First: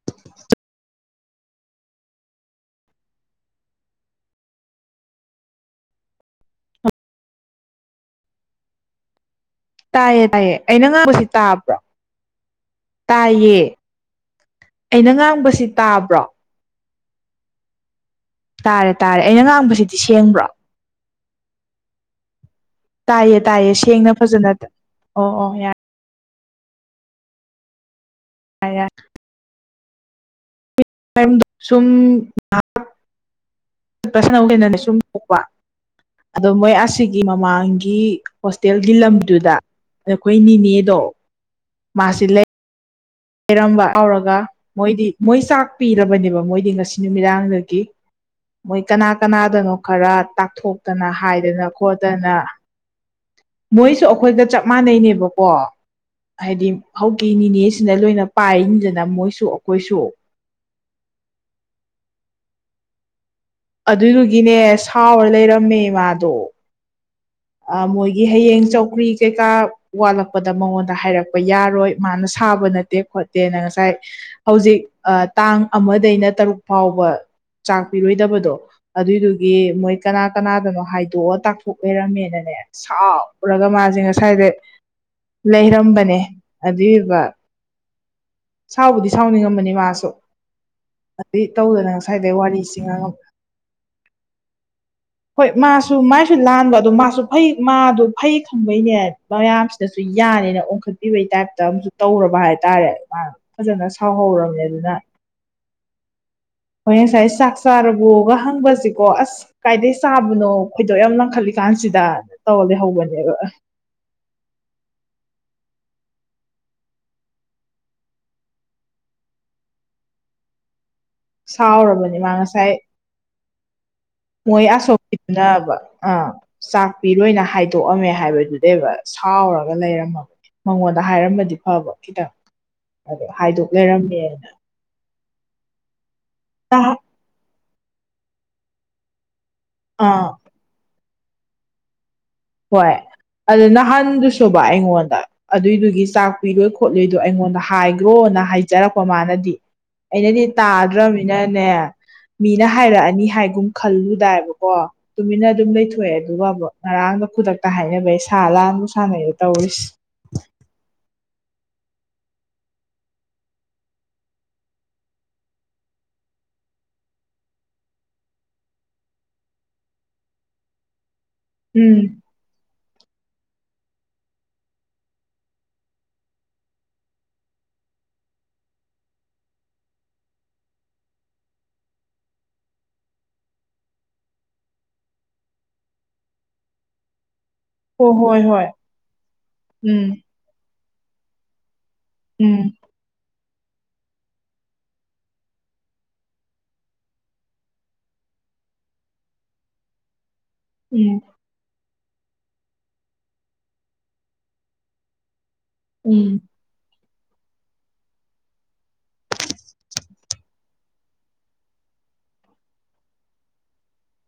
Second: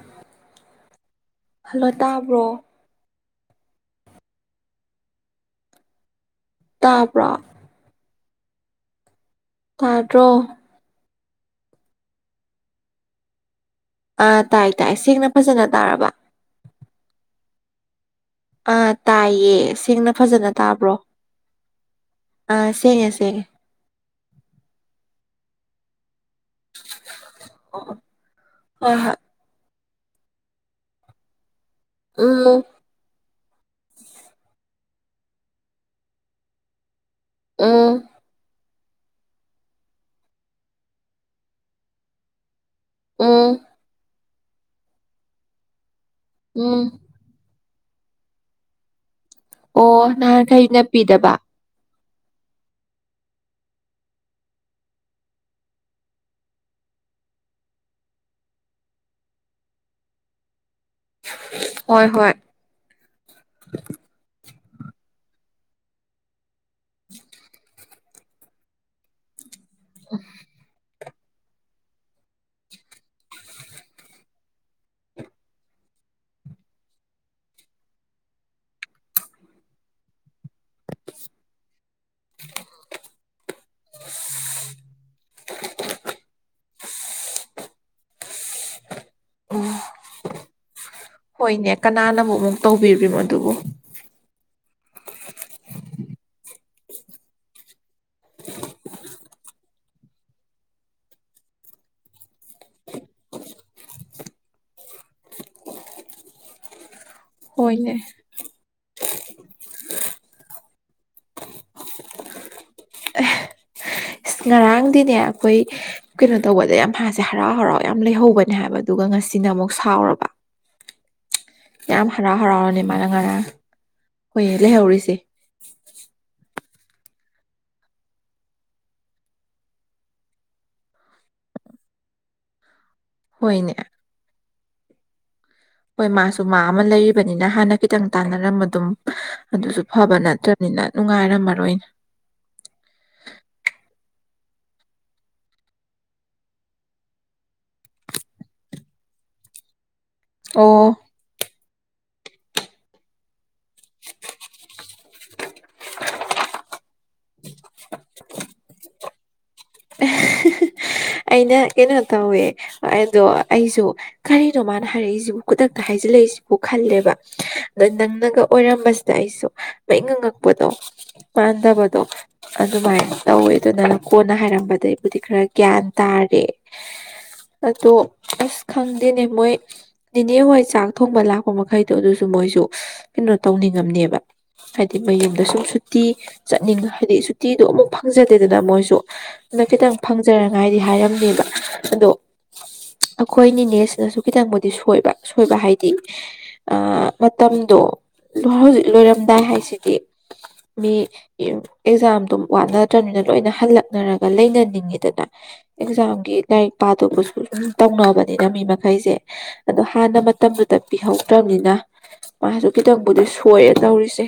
[inaudible] hello ꯇꯥꯕ꯭ꯔꯣ ꯇꯥꯕ꯭ꯔꯣ ꯇꯥꯗ꯭ꯔꯣ ꯇꯥꯏꯌꯦ ꯇꯥꯏꯌꯦ ꯑꯩꯅ ꯉꯥꯡꯕꯁꯤ ꯇꯥꯕ꯭ꯔꯣ ꯇꯥꯏꯌꯦ ꯑꯥ ꯇꯥꯏ ꯇꯥꯏ ꯑꯩꯅ ꯁꯦꯡꯅ ꯉꯥꯡꯕꯁꯤ ꯐꯖꯅ ꯇꯥꯔꯕ ꯇꯥꯕ꯭ꯔꯣ ꯇꯥꯔꯦ ꯑꯥ ꯇꯥꯔꯦ ꯑꯩꯅ ꯇꯥꯏꯌꯦ ꯉꯥꯡꯕꯁꯤꯗꯤ ꯁꯦꯡꯅ ꯁꯦꯡꯕ꯭ꯔꯣ ꯐꯖꯅ ꯇꯥꯕ꯭ꯔꯣ ꯑꯥ ꯁꯦꯡꯉꯦ ꯇꯥꯏꯌꯦ ꯁꯦꯡꯉꯦ ꯇꯥꯏꯌꯦ ꯁꯦꯡꯅ ꯐꯖꯅ ꯇꯥ ꯑꯣ ꯑꯣ ꯌꯥ ꯍꯣꯏ ꯍꯣꯏ [unintelligible] ꯁꯨꯝ ꯎꯝ ꯌꯥ ꯄꯔꯁꯣꯅꯦꯜ ꯑꯣꯏꯅꯅꯦ ꯁꯨꯝ ꯊꯣꯛꯄ ꯑꯗꯣ ꯃꯣꯏ ꯑꯁꯤꯒꯤ ꯎꯝ ꯃꯃꯥꯡꯒꯤ ꯍꯣꯁꯇꯦꯜꯒꯤ ꯂꯝꯗꯨꯗ ꯑꯩꯈꯣꯏ ꯅꯤꯅꯦꯗꯣ ꯃꯥꯁꯤ ꯂꯩ ꯎꯝ ꯂꯩꯔꯝꯕ ꯌꯥꯥꯎꯔꯒ ꯃꯣꯏꯗꯤ ꯃꯣꯏ ꯆꯥꯛ ꯄꯤꯔꯕꯅꯦꯕ ꯃꯣꯏꯗꯤ ꯎꯝ ꯉꯁꯤ ꯅꯨ ꯃꯤꯗꯥꯡꯗꯒꯤ ꯃꯣꯏ ꯀꯅꯥ ꯀꯅꯥꯗꯅꯣ ꯑꯣ ꯈꯔ ꯅꯍꯥꯟꯈꯩ ꯇꯥꯛꯊꯣꯛꯇꯅ ꯅꯞꯄꯤꯗꯕ ꯍꯥꯏꯗꯅ ꯈꯣꯗꯅ ꯃꯣꯏꯁꯨ ꯑꯩꯈꯣꯏꯒ ꯆꯞ ꯃꯥꯟꯅꯩꯅꯦꯕꯀꯣ ꯍꯥꯏꯗꯤ ꯍꯧꯀꯤ ꯅꯤꯅꯦꯁ ꯁꯤꯅ ꯂꯣꯏꯅ ꯄꯥꯏꯔꯤꯅꯤꯗꯅ ꯃꯣꯏꯁꯨ ꯑꯈꯣꯏꯁꯨ ꯍꯣꯏ ꯍꯣꯏ ꯑꯗꯨꯗꯨꯒꯤꯅꯦ ꯁꯥꯎꯔ ꯂꯩꯔꯝꯃꯦ ꯃꯥꯗꯣ ꯑ ꯃꯣꯏꯒꯤ ꯍꯌꯦꯡ ꯆꯧꯀ꯭ꯔꯤ ꯀꯩꯀꯥ ꯋꯥꯠꯂꯛꯄꯗ ꯃꯉꯣꯟꯗ ꯍꯥꯏꯔꯛ-‍- ꯄ ꯌꯥꯔꯣꯏ ꯃꯥꯅ ꯁꯥꯕ ꯅꯠꯇꯦ ꯈꯣꯠꯇꯦꯅ ꯉꯁꯥꯏ ꯍꯧꯖꯤꯛ ꯑ ꯇꯥꯡ ꯑꯃꯗꯩꯅ ꯇꯔꯨꯛ ꯐꯥꯎꯕ ꯆꯥꯛ ꯄꯤꯔꯣꯏꯗꯕꯗꯣ ꯑꯗꯨꯏꯗꯨꯒꯤ ꯃꯣꯏ ꯀꯅꯥ ꯀꯅꯥꯗꯅꯣ ꯍꯥꯏꯗꯣꯛꯑꯣ ꯇꯥꯛꯊꯣꯛ ꯗꯅꯦ ꯁꯥꯎꯔꯒ ꯃꯥꯖꯦ ꯉꯁꯥꯏꯗꯩ ꯂꯩꯔꯝꯕꯅꯦ ꯑꯗꯤꯑꯕ ꯁꯥꯎꯕꯨꯗꯤ ꯁꯥꯎꯅꯤꯡꯉꯝꯕꯅꯤ ꯎꯝ ꯃꯥꯁꯨ ꯑꯗꯨꯏ ꯍꯣꯏꯅꯦ ꯇꯧꯗꯅ ꯀꯅꯥꯅ ꯉꯁꯥꯏꯗꯩ ꯑꯃꯨꯛ ꯑꯃꯨꯛ ꯋꯥꯔꯤꯁꯤ ꯉꯥꯡꯉꯝ ꯇꯧꯕꯤꯔꯤꯃꯣ ꯑꯗꯨꯕꯨ ꯍꯣꯏ ꯃꯥꯁꯨ ꯃꯥꯏꯁꯨ ꯂꯥꯟꯕ ꯑꯗꯣ ꯃꯥꯁꯨ ꯐꯩ ꯃꯥꯗꯣ ꯐꯩ ꯈꯪꯕꯩꯅꯦ ꯃꯌꯥꯝꯁꯤꯅꯁꯨ ꯌꯥꯅꯤꯅ ꯑꯣꯟꯈꯠꯄꯤꯕꯩ ꯇꯥꯏꯞꯇ ꯑꯝꯁꯨ ꯇꯧꯔꯕ ꯍꯥꯏꯇꯥꯔꯦ ꯃꯥ ꯐꯖꯅ ꯁꯥꯎꯍꯧꯔꯝꯅꯦ ꯑꯗꯨꯅ ꯍꯣꯔꯦꯡ ꯁꯥꯏꯁ ꯆꯥꯛ ꯍꯣꯏꯅꯦ ꯆꯥꯔꯕꯣꯒ ꯍꯪꯕꯁꯦꯀꯣ ꯑꯁ ꯀꯥꯏꯗꯩ ꯆꯥꯕꯅꯣ ꯈꯣꯏꯗꯣꯛ ꯌꯥꯝ ꯂꯪꯈꯠꯂꯤꯀꯥꯟꯁꯤꯗ ꯇꯧꯔ ꯂꯩꯍꯧꯕꯅꯦꯕ ꯑ ꯏꯁ ꯉꯔꯥꯡꯗꯤꯅꯦ ꯑꯩꯈꯣꯏ ꯀꯩꯅꯣ ꯇꯧꯕꯗ ꯌꯥꯝ ꯃꯥꯁꯦ ꯍꯔꯥꯎ ꯍꯔꯥꯎ ꯌꯥꯝ ꯂꯩꯍꯧꯕꯅꯦ ꯍꯥꯏꯕ ꯑꯗꯨꯒ ꯉꯁꯤꯅ ꯑꯃꯨꯛ ꯁꯥꯎꯔꯕ ꯌꯥꯝ ꯁꯥꯎꯔꯕꯅꯦ ꯃꯥ ꯍꯔꯥꯎ ꯉꯁꯥꯏ ꯍꯔꯥꯎꯅꯅꯦ ꯃꯥꯅ ꯉꯔꯥꯡ ꯍꯣꯏꯌꯦ ꯂꯩꯍꯧꯔꯤꯁꯦ ꯅꯥꯕ ꯑꯥ ꯆꯥꯛ ꯄꯤꯔꯣꯏꯅ ꯍꯥꯏꯗꯣꯛꯑꯝꯃꯦ ꯍꯥꯏꯕꯗꯨꯗꯩꯕ ꯁꯥꯎꯔꯒ ꯂꯩꯔꯝꯃꯕ ꯃꯉꯣꯟꯗ ꯍꯥꯏꯔꯝꯃꯗꯤ ꯐꯥꯕ ꯈꯤꯇꯪ ꯑꯗꯣ ꯍꯥꯏꯗꯣꯛ ꯍꯣꯏꯅꯦ ꯂꯩꯔꯝꯃꯦꯅ ꯍꯣꯏ ꯃꯥꯁꯨ ꯃꯥ ꯑꯃ ꯂꯩꯔꯤꯕꯅꯤꯅ ꯍꯥꯟꯅ ꯈꯤꯇꯪ ꯇꯥꯟꯅꯔꯝꯕ ꯑꯗꯨꯝ ꯑꯗꯨꯁꯨ ꯐꯥꯕ ꯑꯥ ꯅꯠꯇ꯭ꯔ ꯅꯤꯅ ꯅꯨꯡꯉꯥꯏꯔꯝꯃꯔꯣꯏꯅꯦ ꯍꯣꯏ ꯑꯗꯨ ꯅꯍꯥꯟꯗꯨꯁꯨꯕ ꯑꯩꯉꯣꯟꯗ ꯑꯗꯨꯏꯗꯨꯒꯤ ꯆꯥꯛ ꯄꯤꯔꯣꯏ ꯈꯣꯠꯂꯣꯏꯗꯣ ꯑꯩꯉꯣꯟꯗ ꯍꯥꯏꯒ꯭ꯔꯣꯅ ꯍꯥꯏꯖꯔꯛꯄ ꯃꯥꯅꯗꯤ ꯑꯩꯅꯗꯤ ꯑꯣ ꯇꯥꯗ꯭ꯔꯝꯅꯤꯅꯅꯦ ꯃꯤꯅ ꯍꯥꯏꯔꯛꯑꯅꯤ ꯍꯥꯏꯒꯨꯝ ꯈꯜꯂꯨꯗꯥꯏꯕꯀꯣ ꯇꯨꯃꯤꯟꯅ ꯑꯗꯨꯝ ꯂꯩꯊꯣꯛꯑꯦ ꯑꯗꯨꯒꯕꯨ ꯉꯔꯥꯡꯗ ꯈꯨꯗꯛꯇ ꯍꯥꯏꯅꯕꯩ ꯁꯥ ꯂꯥꯟꯕꯨ ꯁꯥꯟꯅꯩꯗꯣ ꯇꯧꯔꯤꯁ ꯑꯩꯅ ꯀꯩꯅꯣ ꯇꯧꯋꯦ ꯑ ꯑꯗꯣ ꯑꯩꯁꯨ ꯀꯔꯤꯅꯣ ꯃꯥꯅ ꯍꯥꯏꯔꯛꯏꯖꯤꯕꯨ ꯈꯨꯗꯛꯇ ꯍꯥꯏꯖꯤꯜꯂꯛꯏꯁꯤꯕꯨ ꯈꯜꯂꯦꯕ ꯑꯗꯣ ꯅꯪꯅꯒ ꯑꯣꯏꯔꯝꯕꯁ__ ꯗ ꯑꯩꯁꯨ ꯃꯩ ꯉꯉꯛꯄꯗꯣ ꯎꯝ ꯃꯥꯟꯗꯕꯗꯣ ꯑꯗꯨꯃꯥꯏꯅ ꯇꯧꯋꯦ ꯑꯗꯨ ꯅꯪꯅ ꯀꯣꯟꯅ ꯍꯥꯏꯔꯝ__ ꯕꯗꯩꯕꯨꯗꯤ ꯈꯔ ꯒ꯭ꯌꯥꯟ ꯇꯥꯔꯦ ꯑꯗꯣ ꯑꯁ ꯈꯪꯗꯦꯅꯦ ꯃꯣꯏ ꯅꯤꯅꯦ ꯍꯣꯏ ꯆꯥꯛ ꯊꯣꯡꯕ ꯂꯥꯛꯄ ꯃꯈꯩꯗꯣ ꯑꯗꯨꯁꯨ ꯃꯣꯏꯁꯨ ꯀꯩꯅꯣ ꯇꯧꯅꯤꯡꯉꯝꯅꯦꯕ ꯍꯥꯏꯗꯤ ꯃꯌꯨꯝꯗ ꯁꯨꯝ ꯁꯨꯇꯤ ꯆꯠꯅꯤꯡ ꯍꯥꯏꯗꯤ ꯁꯨꯠ__ ꯇꯤꯗꯣ ꯑꯃꯨꯛ ꯍꯣ ꯍꯣꯏ ꯐꯪꯖꯗꯦꯗꯅ ꯍꯣꯏ ꯃꯣꯏꯁꯨ ꯑꯗꯨꯅ ꯈꯤꯇꯪ ꯎꯝ ꯐꯪꯖꯔꯉꯥꯏꯗꯤ ꯍꯥꯏꯔꯝꯅꯦꯕ ꯑꯗꯣ ꯎꯝ ꯑꯩꯈꯣꯏꯅꯤꯅꯦꯁꯤꯅꯁꯨ ꯈꯤꯇꯪꯕꯨꯗꯤ ꯁꯣꯏꯕ ꯁꯣꯏꯕ ꯍꯥꯏꯗꯤ ꯑꯥ ꯃꯇꯝꯗꯣ ꯂꯣꯏ ꯍꯧꯖꯤꯛ ꯂꯣꯏꯔꯝꯗꯥꯏ ꯍꯥꯏꯁꯤꯗꯤ ꯃꯤ ꯎꯝ ꯑꯦꯌꯨ ꯑꯦꯛꯖꯥꯝꯗꯨ ꯋꯥꯠꯅꯗ꯭ꯔꯝꯅꯤꯅ ꯂꯣꯏꯅ ꯍꯜꯂꯛꯅꯔ__ ꯒ ꯂꯩꯅꯅꯤꯡꯉꯤꯗꯅ ꯎꯝ ꯑꯦꯛꯖꯥꯝꯒꯤ ꯂꯥꯏꯛ ꯄꯥꯗꯧꯕꯁꯨ ꯑꯗꯨꯝ ꯇꯧꯅꯕꯅꯤꯅ ꯃꯤ ꯃꯈꯩꯁꯦ ꯑꯗꯣ ꯍꯥꯟꯅ ꯃꯇꯝꯗꯨꯗ ꯄꯤꯍꯧꯗ꯭ꯔꯝ ꯅꯤꯅ ꯃꯥꯁꯨ ꯈꯤꯇꯪꯕꯨꯗꯤ ꯁꯣꯏꯔꯦ ꯇꯧꯔꯤꯁꯦ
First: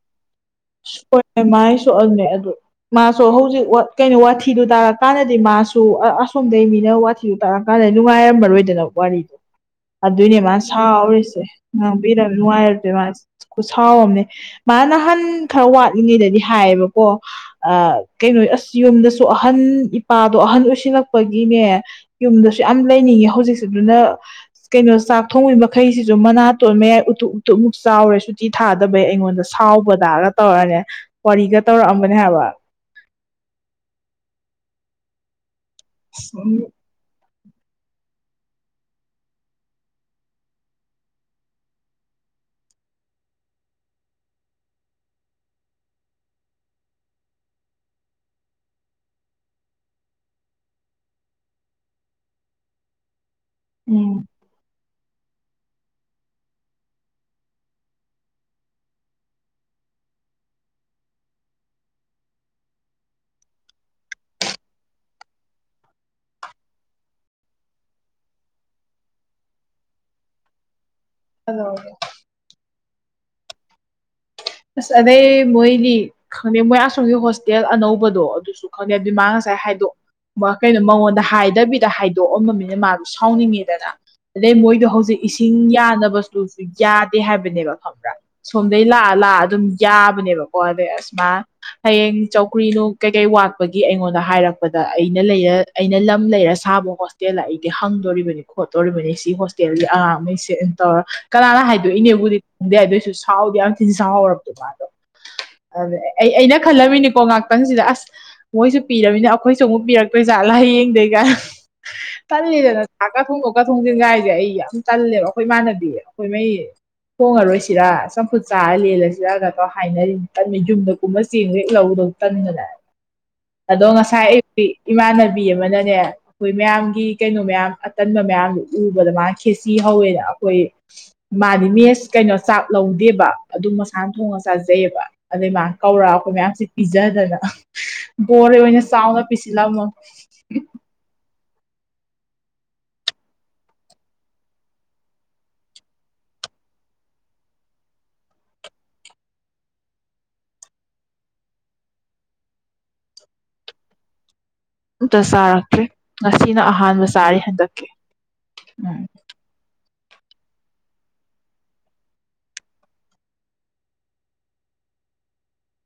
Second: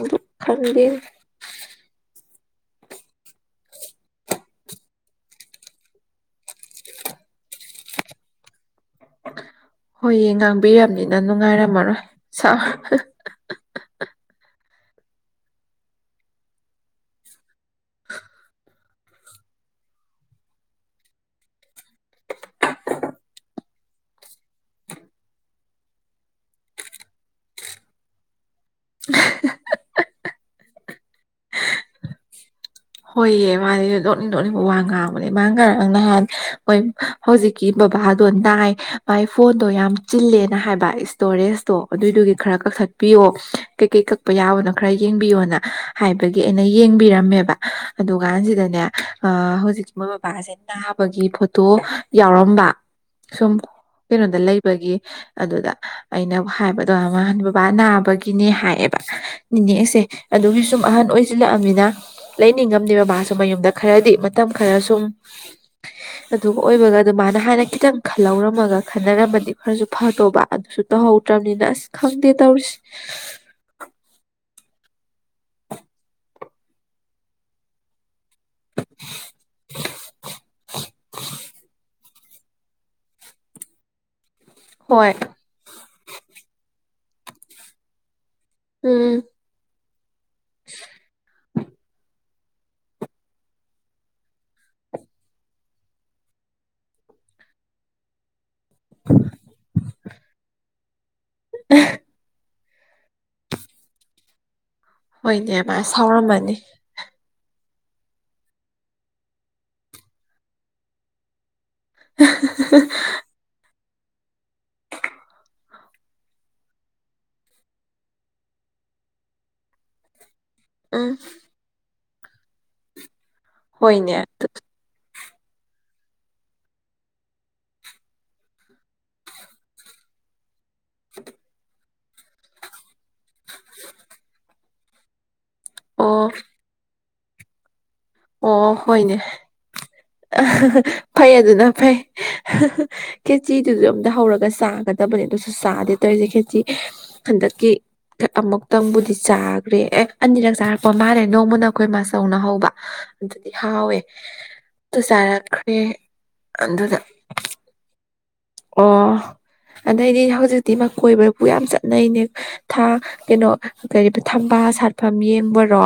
ꯑꯗꯨ ꯈꯪꯗꯦ ꯁꯣꯔꯠꯅꯦ ꯃꯥꯏ ꯁꯣꯛꯑꯝꯅꯦ ꯑꯗꯨ ꯃꯥꯁꯨ ꯍꯧꯖꯤꯛ ꯋꯥꯠ ꯀꯩꯅꯣ ꯋꯥꯊꯤꯗꯨ ꯇꯥꯔꯀꯥꯟꯗꯗꯤ ꯃꯥꯁꯨ ꯑꯥ ꯑꯁꯣꯝꯗꯩ ꯃꯤꯅ ꯋꯥꯊꯤ__ ꯊꯤ ꯇꯥꯔꯛ ꯀꯥꯟꯗꯩ ꯅꯨꯡꯉꯥꯏꯔꯝꯃꯔꯣꯏꯗꯅ ꯋꯥꯔꯤ ꯍꯣꯏꯌꯦ ꯑꯗꯨꯏꯅꯦ ꯃꯥ ꯉꯥꯡꯕꯤꯔꯕꯅꯤꯅ ꯁꯥꯎꯔꯤꯁꯦ ꯅꯨꯡꯉꯥꯏꯔꯝꯃꯔꯣꯏ ꯉꯥꯡꯕꯤꯔꯝ ꯁꯥ ꯅꯨꯡꯉꯥꯏꯔꯛꯇꯦ ꯃꯥꯁꯦ ꯈꯨꯁꯥꯎꯑꯝꯅꯤ ꯃꯥꯅ ꯅꯍꯥꯟ ꯈꯔ ꯋꯥꯠꯂꯤꯉꯩꯗꯗꯤ ꯍꯥꯏꯌꯦꯕꯀꯣ ꯑ ꯀꯩꯅꯣ ꯑꯁ ꯌꯨꯝꯗꯁꯨ ꯑꯍꯟ ꯏꯄꯥꯗꯣ ꯑꯍꯟ ꯑꯣꯏꯁꯤꯜꯂꯛꯄꯒꯤꯅꯦ ꯌꯨꯝꯗꯁꯨ ꯌꯥꯝ ꯂꯩꯅꯤꯡꯉꯦ ꯍꯧꯖꯤꯛꯁꯦ ꯑꯗꯨꯅ ꯀꯩꯅꯣ ꯆꯥꯛ ꯊꯣꯡꯕꯤꯕꯩ ꯃꯈꯩꯁꯤꯁꯨ ꯃꯅꯥꯇꯣꯟ ꯃꯌꯥꯏ ꯎꯇꯨꯞꯞ ꯎꯇꯨꯞꯞꯃꯨꯛ ꯆꯥꯎꯔꯦꯁꯨ ꯇꯤ ꯊꯥꯗꯕꯩ ꯑꯩꯉꯣꯟꯗ ꯁꯥꯎꯕꯗꯒ ꯇꯧꯔꯛꯑꯅꯦ ꯋꯥꯔꯤꯒ ꯇꯧꯔꯛꯑꯝꯕꯅꯦ ꯍꯥꯏꯕ ꯍꯣꯏꯌꯦ ꯃꯥꯗꯤ ꯅꯣꯛꯅꯤꯡ ꯅꯣꯛꯅꯤꯡꯕ ꯋꯥ ꯉꯥꯡꯕꯅꯦ ꯃꯥ ꯉꯥꯔ ꯅꯍꯥꯟ ꯍꯣꯏ__ ꯍꯧꯖꯤꯛꯀꯤ ꯕꯕꯥꯗꯣ ꯅꯥꯏ ꯃꯥꯏ ꯐꯣꯟꯗꯣ ꯌꯥꯝ ꯆꯤꯜꯂꯦꯅ ꯍꯥꯏꯕ ꯏꯁꯇꯣꯔꯦꯁꯇꯣ ꯑꯗꯨꯏꯗꯨꯒꯤ ꯈꯔ ꯀꯛꯊꯠꯄꯤꯌꯣ ꯀꯩꯀꯩ ꯀꯛꯄ ꯌꯥꯕꯅꯣ ꯈꯔ ꯌꯦꯡꯕꯤꯌꯣꯅ ꯍꯥꯏꯕꯒꯤ ꯑꯩꯅ ꯌꯦꯡꯕꯤꯔꯝꯃꯦꯕ ꯑꯗꯨꯀꯥꯟꯁꯤꯗꯅꯦ ꯑꯥ ꯍꯧꯖꯤꯛ ꯃꯣꯏ ꯕꯕꯥꯁꯦ ꯅꯥꯕꯒꯤ ꯐꯣꯇꯣ ꯌꯥꯎꯔꯝꯕ ꯁꯨꯝ ꯎꯝ ꯀꯩꯅꯣꯗ ꯂꯩ__ ꯕꯒꯤ ꯑꯗꯨꯗ ꯑꯩꯅ ꯍꯥꯏꯕꯗꯣ ꯅꯍꯥꯟꯋꯥ ꯕꯕꯥ ꯅꯥꯕꯒꯤꯅꯦ ꯍꯥꯏꯌꯦꯕ ꯅꯤꯅꯦꯁꯦ ꯑꯗꯨꯒꯤ ꯁꯨꯝ ꯑꯍꯟ ꯑꯣꯏꯖꯤꯜꯂꯛꯑꯝꯅꯤꯅ ꯂꯩꯅꯤꯡꯉꯝꯅꯦꯕ ꯃꯥꯁꯨ ꯃꯌꯨꯝꯗ ꯈꯔꯗꯤ ꯃꯇꯝ ꯈꯔ ꯁꯨꯝ [inaudible] ꯑꯗꯨꯒ ꯑꯣꯏꯕꯒ ꯑꯗꯨ ꯃꯥꯅ ꯍꯥꯟꯅ ꯈꯤꯇꯪ ꯈꯜꯍꯧꯔꯝꯃꯒ ꯈꯟꯅꯔꯝꯃꯗꯤ ꯈꯔꯖꯨ ꯐꯠꯇꯧꯕ ꯑꯗꯨꯁꯨ ꯇꯧꯍꯧ__ ꯇ꯭ꯔꯝꯅꯤꯅ ꯑꯁ ꯈꯪꯗꯦ ꯇꯧꯔꯤꯁ ꯑꯁ ꯑꯗꯩ ꯃꯣꯏꯗꯤ ꯈꯪꯗꯦ ꯃꯣꯏ ꯑꯁꯣꯝꯒꯤ ꯍꯣꯁꯇꯦꯜ ꯑꯅꯧꯕꯗꯣ ꯑꯗꯨ__ ꯗꯨꯁꯨ ꯈꯅꯦ ꯑꯗꯨꯏ ꯃꯥ ꯉꯁꯥꯏ ꯍꯥꯏꯗꯣ ꯃꯥ ꯀꯩꯅꯣ ꯃꯉꯣꯟꯗ ꯍꯥꯏꯗꯕꯤꯗ ꯍꯥꯏꯠ ꯇꯣꯑꯝꯃꯝꯃꯤꯅ ꯃꯥꯗꯨ ꯁꯥꯎꯅꯤꯡꯉꯦꯗꯅ ꯑꯗꯩ ꯃꯣꯏꯗꯣ ꯍꯣꯏ ꯍꯧꯖꯤꯛ ꯏꯁꯤ ꯍꯤꯡ ꯌꯥꯅꯕ ꯁ꯭ꯇꯨꯜꯁꯤꯡ ꯌꯥꯗꯦ ꯍꯥꯏꯕꯅꯦꯕ ꯈꯝꯕ꯭ꯔꯥ ꯁꯣꯝꯗꯩ ꯂꯥꯑ ꯎꯝ ꯂꯥꯑ ꯑꯗꯨꯝ ꯌꯥꯕꯅꯦꯕꯀꯣ ꯑꯗꯩ ꯑꯁ ꯃꯥ ꯍꯌꯦꯡ ꯆꯧꯀ꯭ꯔꯤꯅꯨꯡ ꯀꯩꯀꯩ ꯋꯥꯠꯄꯒꯤ ꯑꯩꯉꯣꯟꯗ ꯍꯥꯏꯔꯛꯄꯗ ꯑꯩꯅ ꯂꯩꯔ ꯑꯩꯅ ꯂꯝ ꯂꯩꯔ ꯁꯥꯕ ꯍꯣꯁ ꯇꯦꯜꯂ ꯑꯩꯗꯤ ꯍꯪꯗꯣꯔꯤꯕꯅꯦ ꯈꯣꯠꯇꯣꯔꯤꯕꯅꯤ ꯁꯤ ꯍꯣꯁꯇꯦꯜꯒꯤ ꯑꯉꯥꯡꯃꯩꯁꯦ ꯇꯧꯔ ꯀꯅꯥꯅ ꯍꯥꯏꯗꯣꯏꯅꯦꯕꯨꯗꯤ ꯎꯪꯗꯦ ꯑꯗꯨꯏꯁꯨ ꯁꯥꯎꯗꯤ ꯌꯥꯝ ꯊꯤ ꯁꯥꯎꯍꯧꯔꯕꯗꯣ ꯃꯥꯗꯣ ꯍꯣꯏꯅꯦ ꯃꯥ ꯑꯗ ꯑꯩ ꯁꯥꯎꯔꯝꯃꯅꯤ ꯑꯩꯅ ꯈꯜꯂꯝꯃꯤꯅꯤꯀꯣ ꯉꯥꯛꯇꯪꯁꯤꯗ ꯑꯁ ꯃꯣꯏꯁꯨ ꯄꯤꯔꯃꯤꯅ ꯑꯈꯣꯏꯁꯨ ꯑꯃꯨꯛ ꯄꯤꯔꯛꯇꯣꯏꯖꯥꯠꯂꯥ ꯍꯌꯦꯡꯗꯩ ꯀꯥꯏ ꯇꯜꯂꯤꯗꯅ ꯆꯥꯛꯀ ꯊꯣꯡꯗꯣꯛꯀ ꯊꯣꯡꯖꯤꯟꯒꯥꯏꯖꯦ ꯑꯩ ꯌꯥꯝ ꯇꯜꯂꯦꯕ ꯑꯈꯣꯏ ꯃꯥꯟꯅꯕꯤ ꯑꯈꯣꯏ ꯃꯩ ꯊꯣꯡꯉꯔꯣꯏꯁꯤꯔꯥ ꯆꯝꯐꯨꯠ ꯆꯥꯔ ꯂꯦꯜꯂꯖꯤꯔꯒ ꯇ ꯍꯥꯏꯅꯔꯤꯅꯤ ꯇꯟꯃꯩ ꯌꯨꯝꯗ ꯎꯝ ꯀꯨꯝꯃ ꯆꯦꯡ ꯍꯦꯛ ꯂꯧꯔꯨꯗꯧ ꯇꯟꯗꯅ ꯑꯗꯣ ꯍꯣꯏꯅꯦ ꯉꯁꯥꯏ ꯑꯌꯨꯛꯇꯤ ꯏꯃꯥꯟꯅꯕꯤ ꯑꯃꯅꯅꯦ ꯑꯈꯣꯏ ꯃꯌꯥꯝꯒꯤ ꯀꯩꯅꯣ ꯃꯌꯥꯝ ꯑꯇꯟꯕ ꯃꯌꯥꯝꯗꯨ ꯎꯕꯗ ꯃꯥꯅ ꯈꯦꯆꯤ ꯍꯧꯋꯦꯅ ꯑꯈꯣꯏ ꯃꯥꯗꯤ ꯃꯦꯁ ꯀꯩꯅꯣ ꯆꯥꯛ ꯂꯧꯗꯦꯕ ꯑꯗꯨꯝ ꯃꯁꯥꯟ ꯊꯣꯡꯉ ꯆꯥꯖꯩꯑꯕ ꯑꯗꯩ ꯃꯥ ꯀꯧꯔꯑ ꯑꯣ ꯑꯈꯣꯏ ꯃꯌꯥꯝꯁꯤ ꯄꯤꯖꯗꯅ ꯕꯣꯔ ꯑꯣ ꯑꯣꯏꯅ ꯍꯣꯏꯅꯦ ꯆꯥꯎꯅ ꯄꯤꯁꯤꯜꯂꯝꯃꯝ ꯐꯩ ꯑꯗꯨꯅ ꯐꯩ ꯈꯦꯆꯤꯗꯨꯖꯨ ꯑꯝꯗ ꯍꯧꯔꯒ ꯆꯥꯒꯗꯕꯅꯦ ꯗꯨꯁꯨ ꯆꯥꯗꯦ ꯇꯧꯏꯖꯦ ꯈꯦꯆꯤ ꯍꯟꯗꯛꯀꯤ ꯈꯦ ꯑꯃꯨꯛꯇꯪꯕꯨꯗꯤ ꯆꯥꯒ꯭ꯔꯦ ꯑꯦ ꯑꯅꯤꯔꯛ ꯆꯥꯔꯛꯄ ꯃꯥꯜꯂꯦ ꯅꯣꯡꯃꯅ ꯑꯈꯣꯏ ꯃꯥꯆꯧꯅ ꯍꯧꯕ ꯑꯗꯨꯗꯤ ꯍꯥꯎꯋꯦ ꯑꯗꯨ ꯑꯝꯇ ꯆꯥꯔꯛꯈ꯭ꯔꯦ ꯆꯥꯔꯛꯇ꯭ꯔꯤ ꯉꯁꯤꯅ ꯑꯗꯨꯗ ꯑꯍꯥꯟꯕ ꯆꯥꯔꯤ ꯍꯟꯗꯛꯀꯤ ꯎꯝ ꯑꯣ ꯑꯗꯩꯗꯤ ꯍꯧꯖꯤꯛꯇꯤ ꯃ ꯀꯣꯏꯕꯕꯨ ꯌꯥꯝ ꯆꯠꯅꯩꯅꯦ ꯊꯥ ꯀꯩꯅꯣ ꯀꯔꯤꯕ ꯊꯝꯕꯥꯜ ꯁꯥꯠꯐꯝ ꯌꯦꯡꯕꯔꯣ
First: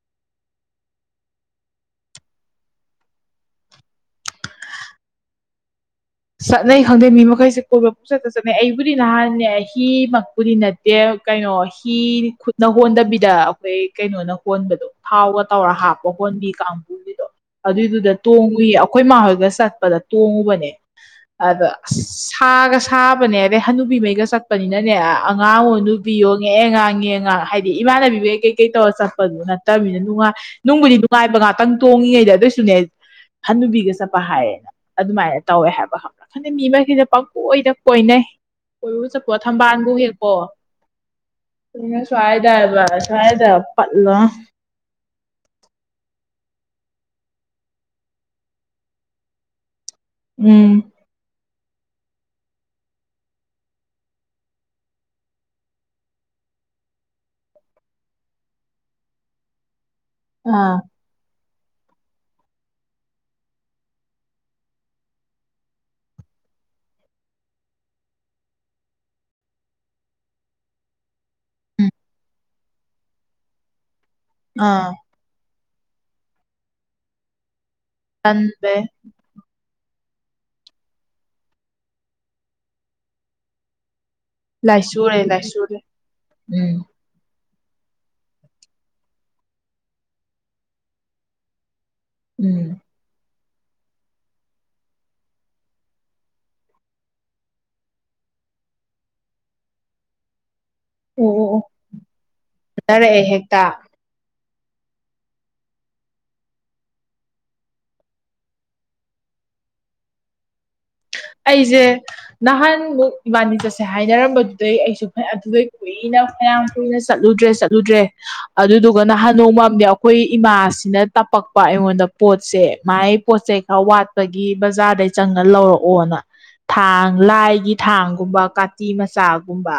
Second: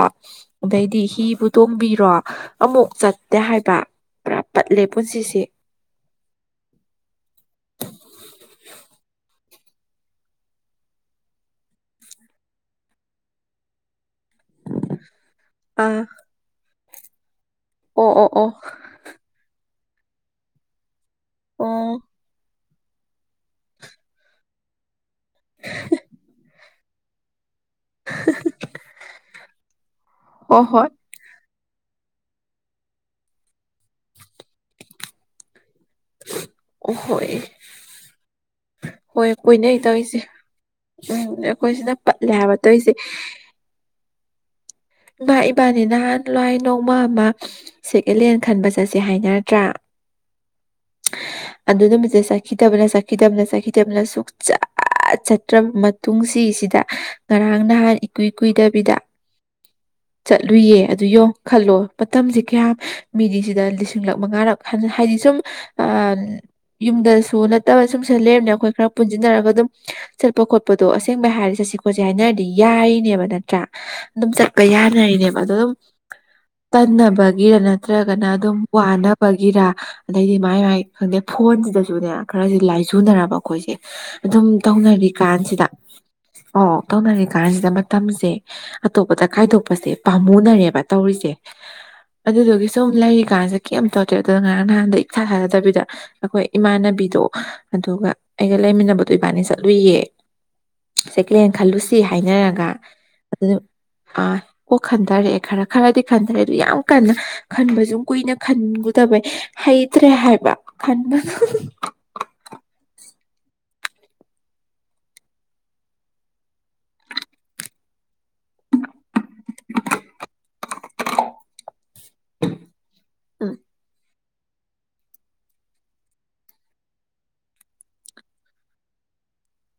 ꯑꯗꯩꯗꯤ ꯍꯤꯕꯨ ꯇꯣꯡꯕꯤꯔꯣ ꯑꯃꯨꯛ ꯆꯠꯇꯦ ꯍꯥꯏꯕ ꯄꯨꯔꯥ ꯄꯠꯂꯦ ꯄꯨꯟꯁꯤꯁꯦ ꯆꯠꯅꯩ ꯈꯪꯗꯦ ꯃꯤ ꯃꯈꯩꯁꯦ ꯀꯣꯏꯕ ꯄꯨꯡꯆꯠꯇ ꯆꯠꯅꯩ ꯑꯩꯕꯨꯗꯤ ꯅꯍꯥꯟꯅꯦ ꯑꯩ ꯍꯤ ꯃꯛꯄꯨꯗꯤ ꯅꯠꯇꯦ ꯀꯩꯅꯣ ꯍꯤ ꯈꯨꯠꯅ ꯍꯣꯟꯗꯕꯤꯗ ꯑꯈꯣꯏ ꯀꯩꯅꯣꯅ ꯍꯣꯟꯕꯗꯣ ꯊꯥꯎꯒ ꯇꯧꯔ ꯑꯥ ꯍꯥꯞꯄ ꯍꯣꯟꯕꯤ ꯀꯥꯡꯕꯨꯒꯤꯗꯣ ꯑꯣ ꯑꯗꯨꯏꯗꯨꯗ ꯑꯣ ꯑꯣ ꯇꯣꯡꯉꯨꯏ ꯑꯛ ꯈꯣꯏꯃꯥꯍꯣꯏꯒ ꯆꯠꯄꯗ ꯇꯣꯡꯉꯨꯕꯅꯦ ꯑꯗ ꯑꯁ ꯁꯥꯒ ꯁꯥꯕꯅꯦ ꯑꯗꯩ ꯍꯅꯨꯕꯤꯃꯩꯒ ꯆꯠꯄꯅꯤꯅꯅꯦ ꯑꯉꯥꯡ ꯑꯣ ꯅꯨꯕꯤꯌꯣ ꯉꯦ ꯉꯥ ꯉꯦ ꯉꯥ ꯍꯥꯏꯗꯤ ꯏꯃꯥꯟꯅꯕꯤꯃꯩ ꯀꯩꯀꯩ ꯇꯧꯔ ꯆꯠꯄꯗꯨ ꯅꯠꯇꯃꯤꯅ ꯅꯨꯉꯥꯏ ꯑꯣ ꯍꯣꯏ ꯅꯨꯡꯕꯨꯗꯤ ꯅꯨ ꯉꯥꯏꯕ ꯉꯥꯇꯪ ꯇꯣꯡꯉꯤꯉꯩꯗ ꯑꯗꯣꯏꯁꯨꯅꯦ ꯍꯅꯨꯕꯤꯒ ꯆꯞꯄ ꯍꯥꯏꯔꯦꯅ ꯑꯗꯨꯃꯥꯏ ꯇꯧꯋꯦ ꯍꯥꯏꯕ ꯈꯪꯕ꯭ꯔꯥ ꯈꯟꯗꯦ ꯃꯤ ꯍꯣꯏ ꯑꯣ ꯃꯩꯁꯤꯅ ꯍꯣꯏ ꯄꯪꯀꯣꯏꯗ ꯀꯣꯏꯅꯩ ꯀꯣꯏꯕꯕꯨ ꯆꯞꯄꯣ ꯍꯣꯏ ꯀꯣꯏꯅꯩ ꯊꯝꯕꯥꯟꯕꯨ ꯇꯧꯔꯤꯁꯦ ꯍꯦꯛꯄꯣ ꯎꯝ ꯑꯩꯈꯣꯏ ꯁꯤꯅ ꯑꯩꯅ ꯄꯠꯂꯦ ꯍꯥꯏꯕ ꯁ꯭ꯋꯥꯏꯗꯕ ꯇꯧꯔꯤꯁꯦ ꯁ꯭ꯋꯥꯏꯗ ꯄꯠꯂꯣ ꯅ ꯏꯕꯥꯅꯤ ꯅꯍꯥꯟ ꯂꯥꯏ ꯅꯣꯡꯃ ꯑꯃ ꯁꯦꯀꯦꯂꯦꯟ ꯈꯟꯕ ꯆꯠꯁꯦ ꯍꯥꯏꯅꯔꯗ꯭ꯔꯥ ꯎꯝ ꯑꯗꯨ ꯅꯨꯃꯤꯠꯇ ꯆꯠꯈꯤꯗꯕꯅ ꯆꯠꯈꯤꯗꯕꯅ ꯆꯠꯈꯤꯗꯕꯅ ꯁꯨꯛꯆꯥ ꯑꯥꯠ ꯆꯠꯇ꯭ꯔꯕ ꯃꯇꯨꯡꯁꯤ ꯁꯤꯗ ꯉꯔꯥꯡ ꯅꯍꯥꯟ ꯏꯀꯨꯏ ꯀꯨꯏꯗꯕꯤꯗ ꯆꯠꯂꯨꯏꯌꯦ ꯑꯥ ꯑꯗꯨ ꯌꯣꯡ ꯈꯜꯂꯣ ꯃꯇꯝꯖꯤ ꯀ꯭ꯌꯥꯝ ꯃꯤꯗꯤꯁꯤꯗ ꯂꯤꯁꯤꯡꯂꯛ ꯃꯉꯥꯔꯛ ꯍꯟ ꯍꯥꯏꯗꯤ ꯁꯨꯝ ꯑꯥꯟ ꯌꯨꯝꯗꯁꯨ ꯅꯠꯇꯕ ꯁꯨꯝ ꯁ ꯂꯩꯔꯝꯅꯦ ꯑꯈꯣꯏ ꯈꯔ ꯄꯨꯟꯖꯤꯟꯅꯔꯒ ꯑꯗꯨꯝ ꯆꯠꯄ ꯈꯣꯠꯄꯗꯣ ꯑꯁꯦꯡꯕꯩ ꯍꯥꯏꯔ ꯆꯠꯁꯤ ꯈꯣꯠꯁꯤ ꯍꯥꯏꯅꯔꯗꯤ ꯌꯥꯔꯤꯅꯦꯕ ꯅꯠꯇ꯭ꯔꯥ ꯗꯨꯝ ꯆꯠꯄ ꯑꯥ ꯌꯥꯅꯔꯤꯅꯦꯕ ꯑꯗꯣ ꯗꯨꯝ ꯇꯟꯅꯕꯒꯤꯔꯅ ꯅꯠꯇ꯭ꯔꯒꯅ ꯑꯗꯨꯝ ꯇꯟꯕꯩ ꯋꯥꯅꯕꯒꯤꯔ ꯑꯗꯩꯗꯤ ꯃꯥꯏ ꯃꯥꯏ ꯈꯪꯗꯦ ꯐꯣꯟꯁꯤꯗꯁꯨꯅꯦ ꯈꯔꯖꯨ ꯂꯥꯏꯖꯨꯅꯔꯕ ꯑꯈꯣꯏꯁꯦ ꯑꯗꯨꯝ ꯂꯥꯏꯆꯨꯔꯦ ꯇꯧꯅꯔꯤꯀꯥꯟꯁꯤꯗ ꯂꯥꯏꯆꯨꯔꯦ ꯑꯣ ꯎꯝ ꯇꯧꯅꯔꯤ ꯀꯥꯟꯁꯤꯗ ꯃꯇꯝꯁꯦ ꯑꯇꯣꯞꯄꯗ ꯀꯥꯏꯗꯣꯛꯄꯁꯦ ꯄꯥꯝꯃꯨꯅꯔꯦꯕ ꯇꯧꯔꯤꯁꯦ ꯎꯝ ꯑꯗꯨꯗꯨꯒꯤ ꯁꯨꯝ ꯂꯩꯔꯤꯀꯥꯟꯁꯤꯗ ꯀꯩꯝ ꯇꯧꯗꯔꯦ ꯑꯗꯨ ꯉꯔꯥꯡ ꯅꯍꯥꯟꯗ ꯏ ꯊꯥ ꯊꯥꯖꯗꯕꯤꯗ ꯑꯩꯈꯣꯏ ꯏꯃꯥꯟꯅꯕꯤꯗꯣ ꯑꯗꯨꯒ ꯑꯩꯒ ꯂꯩꯃꯤꯟꯅꯕꯗꯣ ꯏꯕꯥꯅꯤ ꯆꯠꯂꯨꯏꯌꯦ ꯑꯣ ꯁꯦꯀꯦꯟ ꯑꯣ ꯍꯦꯟ ꯑꯣ ꯈꯜꯂꯨꯁꯤ ꯍꯥꯏꯅꯔꯒ ꯐꯖꯔꯛꯑꯦ ꯑꯗꯨꯗ ꯍꯦꯛꯇ ꯑꯥ ꯑꯣ ꯈꯟꯊꯔꯛꯑꯦ ꯈꯔ ꯈꯔꯗꯤ ꯈꯟꯊꯔꯛꯑꯦ ꯗꯣ ꯌꯥꯝ ꯀꯟꯅ ꯈꯟꯕꯖꯨ ꯀꯨꯏꯅ ꯈꯟꯒꯨꯗꯕꯩ ꯍꯩꯇ꯭ꯔꯦ ꯍꯥꯏꯕ ꯈꯟꯕ ꯑꯩꯖꯦ ꯅꯍꯥꯟ ꯃꯨꯛ ꯏꯕꯥꯟꯅꯤꯆꯠꯁꯦ ꯍꯥꯏꯅꯔꯝꯕꯗꯨꯗꯩ ꯑꯩꯁꯨ ꯑꯗꯨꯗꯩ ꯀꯨꯏꯅ ꯐꯅꯌꯥꯝ ꯀꯨꯏꯅ ꯆꯠꯂꯨꯗ꯭ꯔꯦ ꯆꯠꯂꯨꯗ꯭ꯔꯦ ꯑꯗꯨꯗꯨꯒ ꯅꯍꯥꯟ ꯅꯣꯡꯃꯝꯗꯤ ꯑꯩꯈꯣꯏ ꯏꯃꯥꯁꯤꯅ ꯇꯞꯄꯛꯄ ꯑꯩꯉꯣꯟꯗ ꯄꯣꯠꯁꯦ ꯃꯥꯏ ꯎꯝ ꯄꯣꯠꯆꯩ ꯈꯔ ꯋꯥꯠꯄꯒꯤ ꯕꯖꯥꯔꯗꯩ ꯆꯪꯅ ꯂꯧꯔꯛ ꯑꯣꯅ ꯊꯥꯡ ꯂꯥꯏꯒꯤ ꯊꯥꯡꯒꯨꯝꯕ ꯀꯥꯇꯤ ꯃꯆꯥꯒꯨꯝꯕ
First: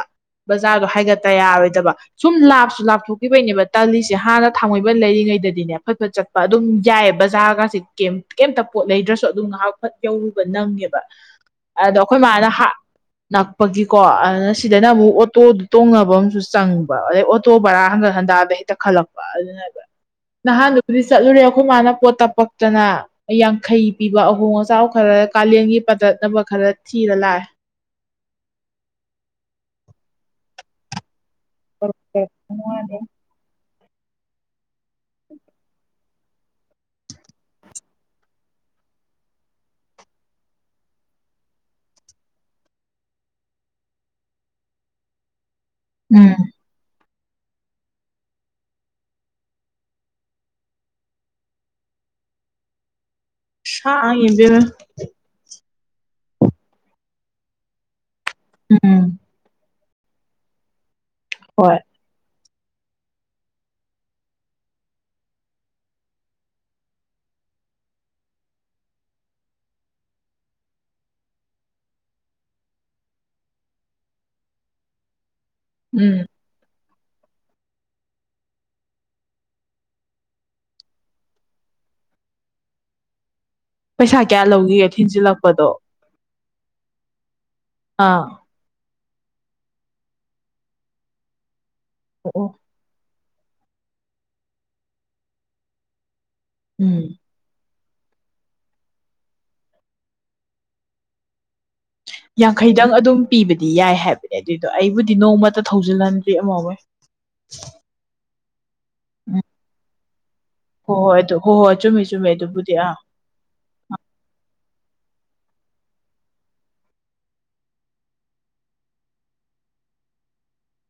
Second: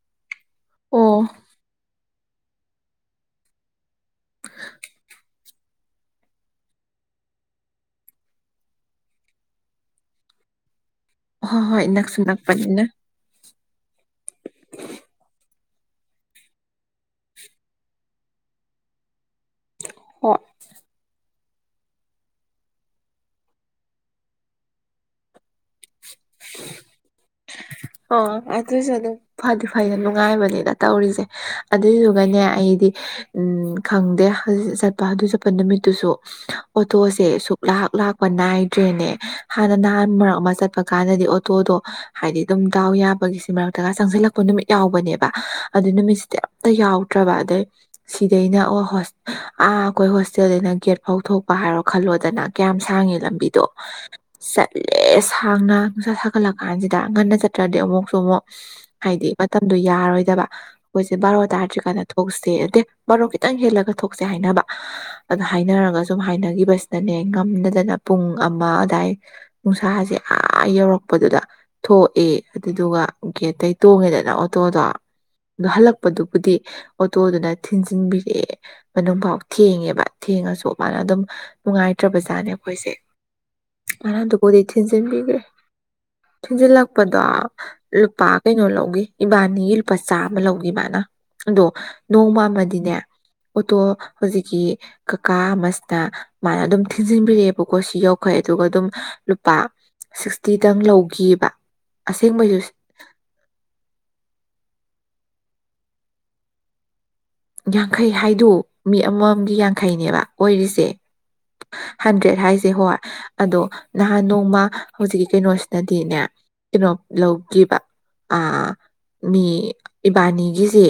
ꯕꯖꯥꯔꯗꯣ ꯑꯣ ꯍꯥꯏꯒꯠꯇ ꯌꯥꯔꯣꯏꯗꯕ ꯁꯨꯝ ꯂꯥꯞꯁꯨ ꯂꯥꯞꯊꯣꯛꯈꯤꯕꯩꯅꯦꯕ ꯇꯜꯂꯤꯁꯦ ꯍꯥꯟꯅ ꯊꯥꯡꯃꯩꯕꯟ ꯂꯩꯔꯤꯉꯩꯗꯗꯤꯅꯦ ꯐꯠꯐꯠ ꯆꯠꯄ ꯑꯗꯨꯝ ꯌꯥꯏꯌꯦ ꯕꯖꯥꯔꯒꯥꯁꯦ ꯀꯩꯝꯇ ꯄꯣꯠ ꯂꯩꯗ꯭ꯔꯁꯨ ꯑꯗꯨꯝ ꯉꯥꯍꯥꯛꯐꯠ ꯌꯧꯔꯨꯕ ꯅꯪꯉꯦꯕ ꯍꯣꯏ ꯍꯣꯏ ꯑꯗ ꯑꯈꯣꯏ ꯅꯛꯁꯨ ꯃꯥꯅ ꯍ ꯅꯛꯄꯅꯤꯅ ꯅꯛꯄꯒꯤꯀꯣ ꯑꯗꯨꯅ ꯁꯤꯗꯅ ꯑꯃꯨꯛ ꯑꯣꯇꯣꯗꯨ ꯇꯣꯡꯅꯕ ꯑꯝꯁꯨ ꯆꯪꯕ ꯑꯗꯩ ꯑꯣꯇꯣ ꯕꯔꯥ ꯍꯟꯒꯠ ꯍꯟꯗꯥꯗ ꯍꯦ ꯇꯛꯈꯠꯂꯛꯄ ꯑꯗꯨꯅꯦꯕ ꯍꯣꯏ ꯅꯍꯥꯟꯗꯨꯕꯨꯗꯤ ꯆꯠꯂꯨꯔꯦ ꯑꯈꯣꯏ ꯃꯥꯅ ꯄꯣꯠ ꯇꯞ ꯄꯛꯇꯅ ꯌꯥꯡꯈꯩ ꯄꯤꯕ ꯑꯍꯣꯡ ꯑꯆꯥꯎ ꯈꯔ ꯀꯥꯂꯦꯟꯒꯤ ꯄꯗꯠ ꯅꯕ ꯈꯔ ꯊꯤꯔ ꯂꯥꯛꯑꯦ ꯑ ꯑꯗꯨꯁꯨ ꯑꯗꯨꯝ ꯐꯗꯤ ꯐꯩꯗ ꯅꯨꯡꯉꯥꯏꯕꯅꯤꯗ ꯇꯧꯔꯤꯁꯦ ꯂꯥꯛꯑꯦ ꯑꯗꯨꯏꯗꯨꯒꯅꯦ ꯑꯩꯗꯤ ꯎꯝ ꯈꯪꯗꯦ ꯆꯠꯄ ꯑꯗꯨ ꯆꯠꯄ ꯅꯨꯃꯤꯠꯇꯨꯁꯨ ꯑꯣꯇꯣꯁꯦ ꯁꯨꯛ ꯂꯥꯛ ꯂꯥꯛꯄ ꯅꯥꯏꯗ꯭ꯔꯦꯅꯦ ꯍꯥꯟꯅ ꯅꯍꯥꯟ ꯃꯔꯛ ꯑꯃ ꯆꯠ ꯄ ꯀꯥꯟꯗꯗꯤ ꯑꯣꯇꯣꯗꯣ ꯍꯥꯏꯗꯤ ꯗꯨꯝ ꯗꯥꯎ ꯌꯥꯕꯒꯤꯁꯤ ꯃꯔꯛꯇꯒ ꯆꯪꯁꯤꯜꯂꯛꯄ ꯅꯨꯃꯤꯠ ꯌꯥꯎꯕꯅꯦꯕ ꯑꯗꯨ ꯎꯝ ꯅꯨꯃꯤꯠꯁꯤꯗ ꯑꯝꯇ ꯌꯥꯎꯗ꯭ꯔꯕ ꯑꯗꯩ ꯁꯤꯗꯩꯅ ꯑꯣ ꯑꯥ ꯑꯩꯈꯣꯏ ꯍꯣꯁꯇꯦꯜꯗꯩꯅ ꯒꯦꯠ ꯐꯥꯎ ꯊꯣꯛꯄ ꯍꯥꯏꯔꯣ ꯈꯜꯂꯣꯗꯅ ꯀꯌꯥꯝ ꯁꯥꯡꯉꯤ ꯂꯝꯕꯤ ꯗꫭ ꯁꯥꯡꯉꯤ ꯏꯕꯦꯝꯃ ꯆꯠꯂꯤꯗꫭ ꯑꯦ ꯁꯥꯡꯅ ꯅꯨꯡꯁꯥ ꯁꯥꯒꯠꯂꯛ ꯀꯥꯟꯁꯤꯗ ꯉꯟꯅ ꯆꯠꯇ꯭ꯔꯗꯤ ꯑꯃꯨꯛꯁꯨ ꯑꯃꯨꯛ ꯎꯝ ꯍꯥꯏꯗꯤ ꯃꯇꯝꯗꯣ ꯌꯥꯔꯣꯏꯗꯕ ꯑꯩꯈꯣꯏꯁꯦ ꯕꯥꯔꯣ ꯍꯣꯏ ꯇꯥꯔꯗ꯭ꯔꯤ ꯀꯥꯟꯗ ꯊꯣꯛꯁꯦ ꯑꯇꯦ ꯕꯥꯔꯣ ꯈꯤꯇꯪ ꯍꯦꯜꯂꯒ ꯊꯣꯛꯁꯦ ꯍꯥꯏꯅꯕ ꯑꯗ ꯍꯥꯏꯅꯔꯒ ꯁꯨꯝ ꯍꯥꯏꯅꯈꯤꯕꯁꯤꯅꯅꯦ ꯉꯝꯗꯗꯅ ꯄꯨꯡ ꯑꯃ ꯑꯗꯥꯏ ꯅꯨꯡꯁꯥꯁꯦ ꯑꯥ ꯌꯧꯔꯛꯄꯗꯨꯗ ꯊꯣ ꯑꯦ ꯑꯗꯨꯗꯨꯒ ꯒꯦꯠꯇꯩ ꯇꯣꯡꯉꯦꯗꯅ ꯑꯣꯇꯣꯗꯣ ꯎꯝ ꯍꯜꯂꯛꯄꯗꯨꯕꯨꯗꯤ ꯑꯣꯇꯣꯗꯨꯅ ꯊꯤꯟꯖꯤꯟꯕꯤꯔꯦ ꯃꯅꯨꯡꯐꯥꯎ ꯊꯦꯡꯉꯦꯕ ꯊꯦꯡꯉꯁꯨ ꯃꯥꯅ ꯑꯗꯨꯝ ꯅꯨꯡꯉꯥꯏꯇ꯭ꯔꯕꯖꯥꯠꯅꯦ ꯑꯈꯣꯏꯁꯦ ꯄꯩꯁꯥ ꯀꯌꯥ ꯉꯔꯥꯡꯗꯨꯕꯨꯗꯤ ꯂꯧꯒꯤꯒꯦ ꯊꯤꯟꯖꯤꯟꯕꯤꯒꯔ꯭ꯦ ꯊꯤꯟꯖꯤꯜꯂꯛꯄꯗꯣ ꯊꯤꯟꯖꯤꯜꯂꯛꯄꯗꯣ ꯂꯨꯄꯥ ꯑꯥ ꯀꯩꯅꯣ ꯂꯧꯒꯤ ꯏꯕꯥꯅꯤꯒꯤ ꯂꯨꯄꯥ ꯆꯥꯃ ꯂꯧꯒꯤ ꯃꯥꯅ ꯑꯗꯣ ꯑꯣ ꯑꯣ ꯅꯣꯡꯃꯃꯗꯤꯅꯦ ꯑꯣꯇꯣ ꯍꯧꯖꯤꯛꯀꯤ ꯀꯀꯥ ꯑꯃꯁꯤꯅ ꯃꯥꯅ ꯑꯗꯨꯝ ꯎꯝ ꯊꯤꯟꯖꯤꯟꯕꯤꯔꯦ ꯃꯈꯣꯏꯁꯨ ꯌꯥꯎꯈꯦ ꯑꯗꯨꯒ ꯑꯗꯨꯝ ꯂꯨꯄꯥ ꯁꯤꯛꯁꯇꯤꯗꯪ ꯂꯧꯒꯤꯕ ꯌꯥꯡꯈꯩꯗꯪ ꯑꯗꯨꯝ ꯄꯤꯕꯗꯤ ꯌꯥꯏ ꯍꯥꯏꯕꯅꯦ ꯑꯗꯨꯏꯗꯣ ꯑꯩꯕꯨꯗꯤ ꯅꯣꯡꯃꯇ ꯊꯧꯖꯤꯜꯍꯟꯗꯦ ꯑꯃ ꯍꯣꯏ ꯌꯥꯡꯈꯩ ꯍꯥꯏꯗꯨ ꯃꯤ ꯑꯃꯝ ꯎꯝ ꯑꯃꯝꯒꯤ ꯌꯥꯡꯈꯩꯅꯦꯕ ꯑꯣꯏꯔꯤꯁꯦ ꯍꯣꯏ ꯍꯣꯏ ꯑꯗꯨ ꯍꯣꯏ ꯍꯣꯏ ꯆꯨꯝꯃꯤ ꯆꯨꯝꯃꯤ ꯍꯟꯗ꯭ꯔꯦꯠ ꯍꯥꯏꯁꯦ ꯑꯗꯨꯕꯨꯗꯤ ꯑꯥ ꯍꯣꯏ ꯑꯗꯣ ꯅꯍꯥꯟ ꯅꯣꯡꯃ ꯍꯧꯖꯤꯛꯀꯤ ꯀꯩꯅꯣꯁꯤꯅꯗꯤꯅꯦ ꯀꯩꯅꯣ ꯂꯧꯈꯤꯕ ꯑꯥ ꯃꯤ ꯏꯕꯥꯅꯤꯒꯤꯁꯦ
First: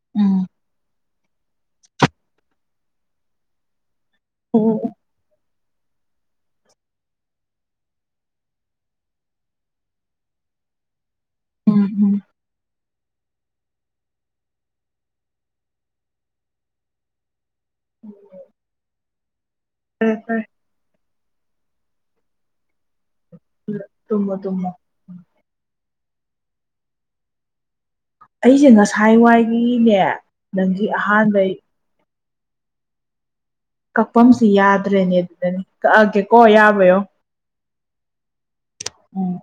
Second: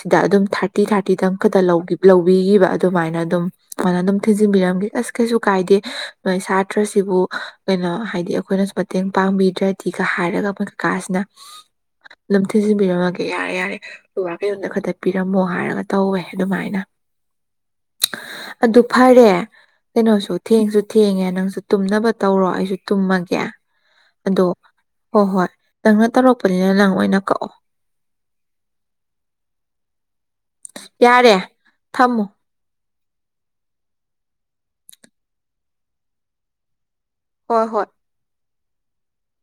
ꯁꯤꯗ ꯎꯝ ꯑꯗꯨꯝ ꯊꯥꯔ ꯊꯥꯔꯇꯤ ꯊꯥꯔꯇꯤꯗꯪ ꯈꯛꯇ ꯂꯧꯕꯤꯈꯤꯕ ꯑꯗꯨꯃꯥꯏꯅ ꯑꯗꯨꯝ ꯑꯗꯨꯅ ꯑꯗꯨꯝ ꯑꯣ ꯊꯤꯟꯖꯤꯟꯕꯤꯔꯝꯒꯦ ꯑꯁ ꯀꯩꯁꯨ ꯀꯥꯏꯗꯦ ꯅꯣꯏ ꯁꯥꯇ꯭ꯔꯁꯤꯕꯨ ꯀꯩꯅꯣ ꯍꯥꯏꯗꯤ ꯑꯩꯈꯣꯏꯅꯁꯨ ꯃꯇꯦꯡ ꯄꯥꯡꯕꯤꯗ꯭ꯔꯗꯤꯒ ꯍꯥꯏꯔꯒ ꯃꯣꯏ ꯀꯥꯁꯤꯅ ꯎꯝ ꯎꯝ ꯑꯗꯨꯝ ꯊꯤꯟꯖꯤꯟꯕꯤꯔꯝꯃꯒꯦ ꯌꯥꯔꯦ ꯌꯥꯔꯦ ꯕꯥꯕꯥ ꯀꯩꯅꯣꯗ ꯈꯛꯇ ꯄꯤꯔꯝꯃꯣ ꯍꯥꯏꯔꯒ ꯇꯧꯋꯦ ꯑꯗꯨꯃꯥꯏꯅ ꯑꯗꯨ ꯐꯔꯦ ꯐꯔꯦ ꯀꯩꯅꯣꯁꯨ ꯐꯔꯦ ꯊꯦꯡꯁꯨ ꯊꯦꯡꯉꯦ ꯅꯪꯁꯨ ꯇꯨꯝꯅꯕ ꯇꯧꯔꯣ ꯑꯩꯁꯨ ꯇꯨꯝꯃꯒꯦ ꯇꯨꯝꯃꯣ ꯑꯗꯣ ꯇꯨꯝꯃꯣ ꯍꯣ ꯍꯣꯏ ꯅꯪꯅ ꯇꯧꯔꯛꯄꯅꯤꯅ ꯅꯪ ꯑꯣꯏꯅ ꯀꯛꯑꯣ ꯑꯩꯁꯦ ꯉꯁꯥꯏ ꯋꯥꯏꯒꯤꯅꯦ ꯅꯪꯁꯤ ꯌꯥꯔꯦ ꯑꯍꯥꯟꯕꯩ ꯊꯝꯃꯣ ꯀꯛꯐꯝꯁꯤ ꯌꯥꯗ꯭ꯔꯦꯅꯦ ꯑꯗꯨꯗꯅꯤ ꯀꯛꯑꯒꯦ ꯀꯣ ꯌꯥꯕ‌ ꯌꯦꯡꯉꯣ ꯍꯣꯏ ꯍꯣꯏ ꯎꯝ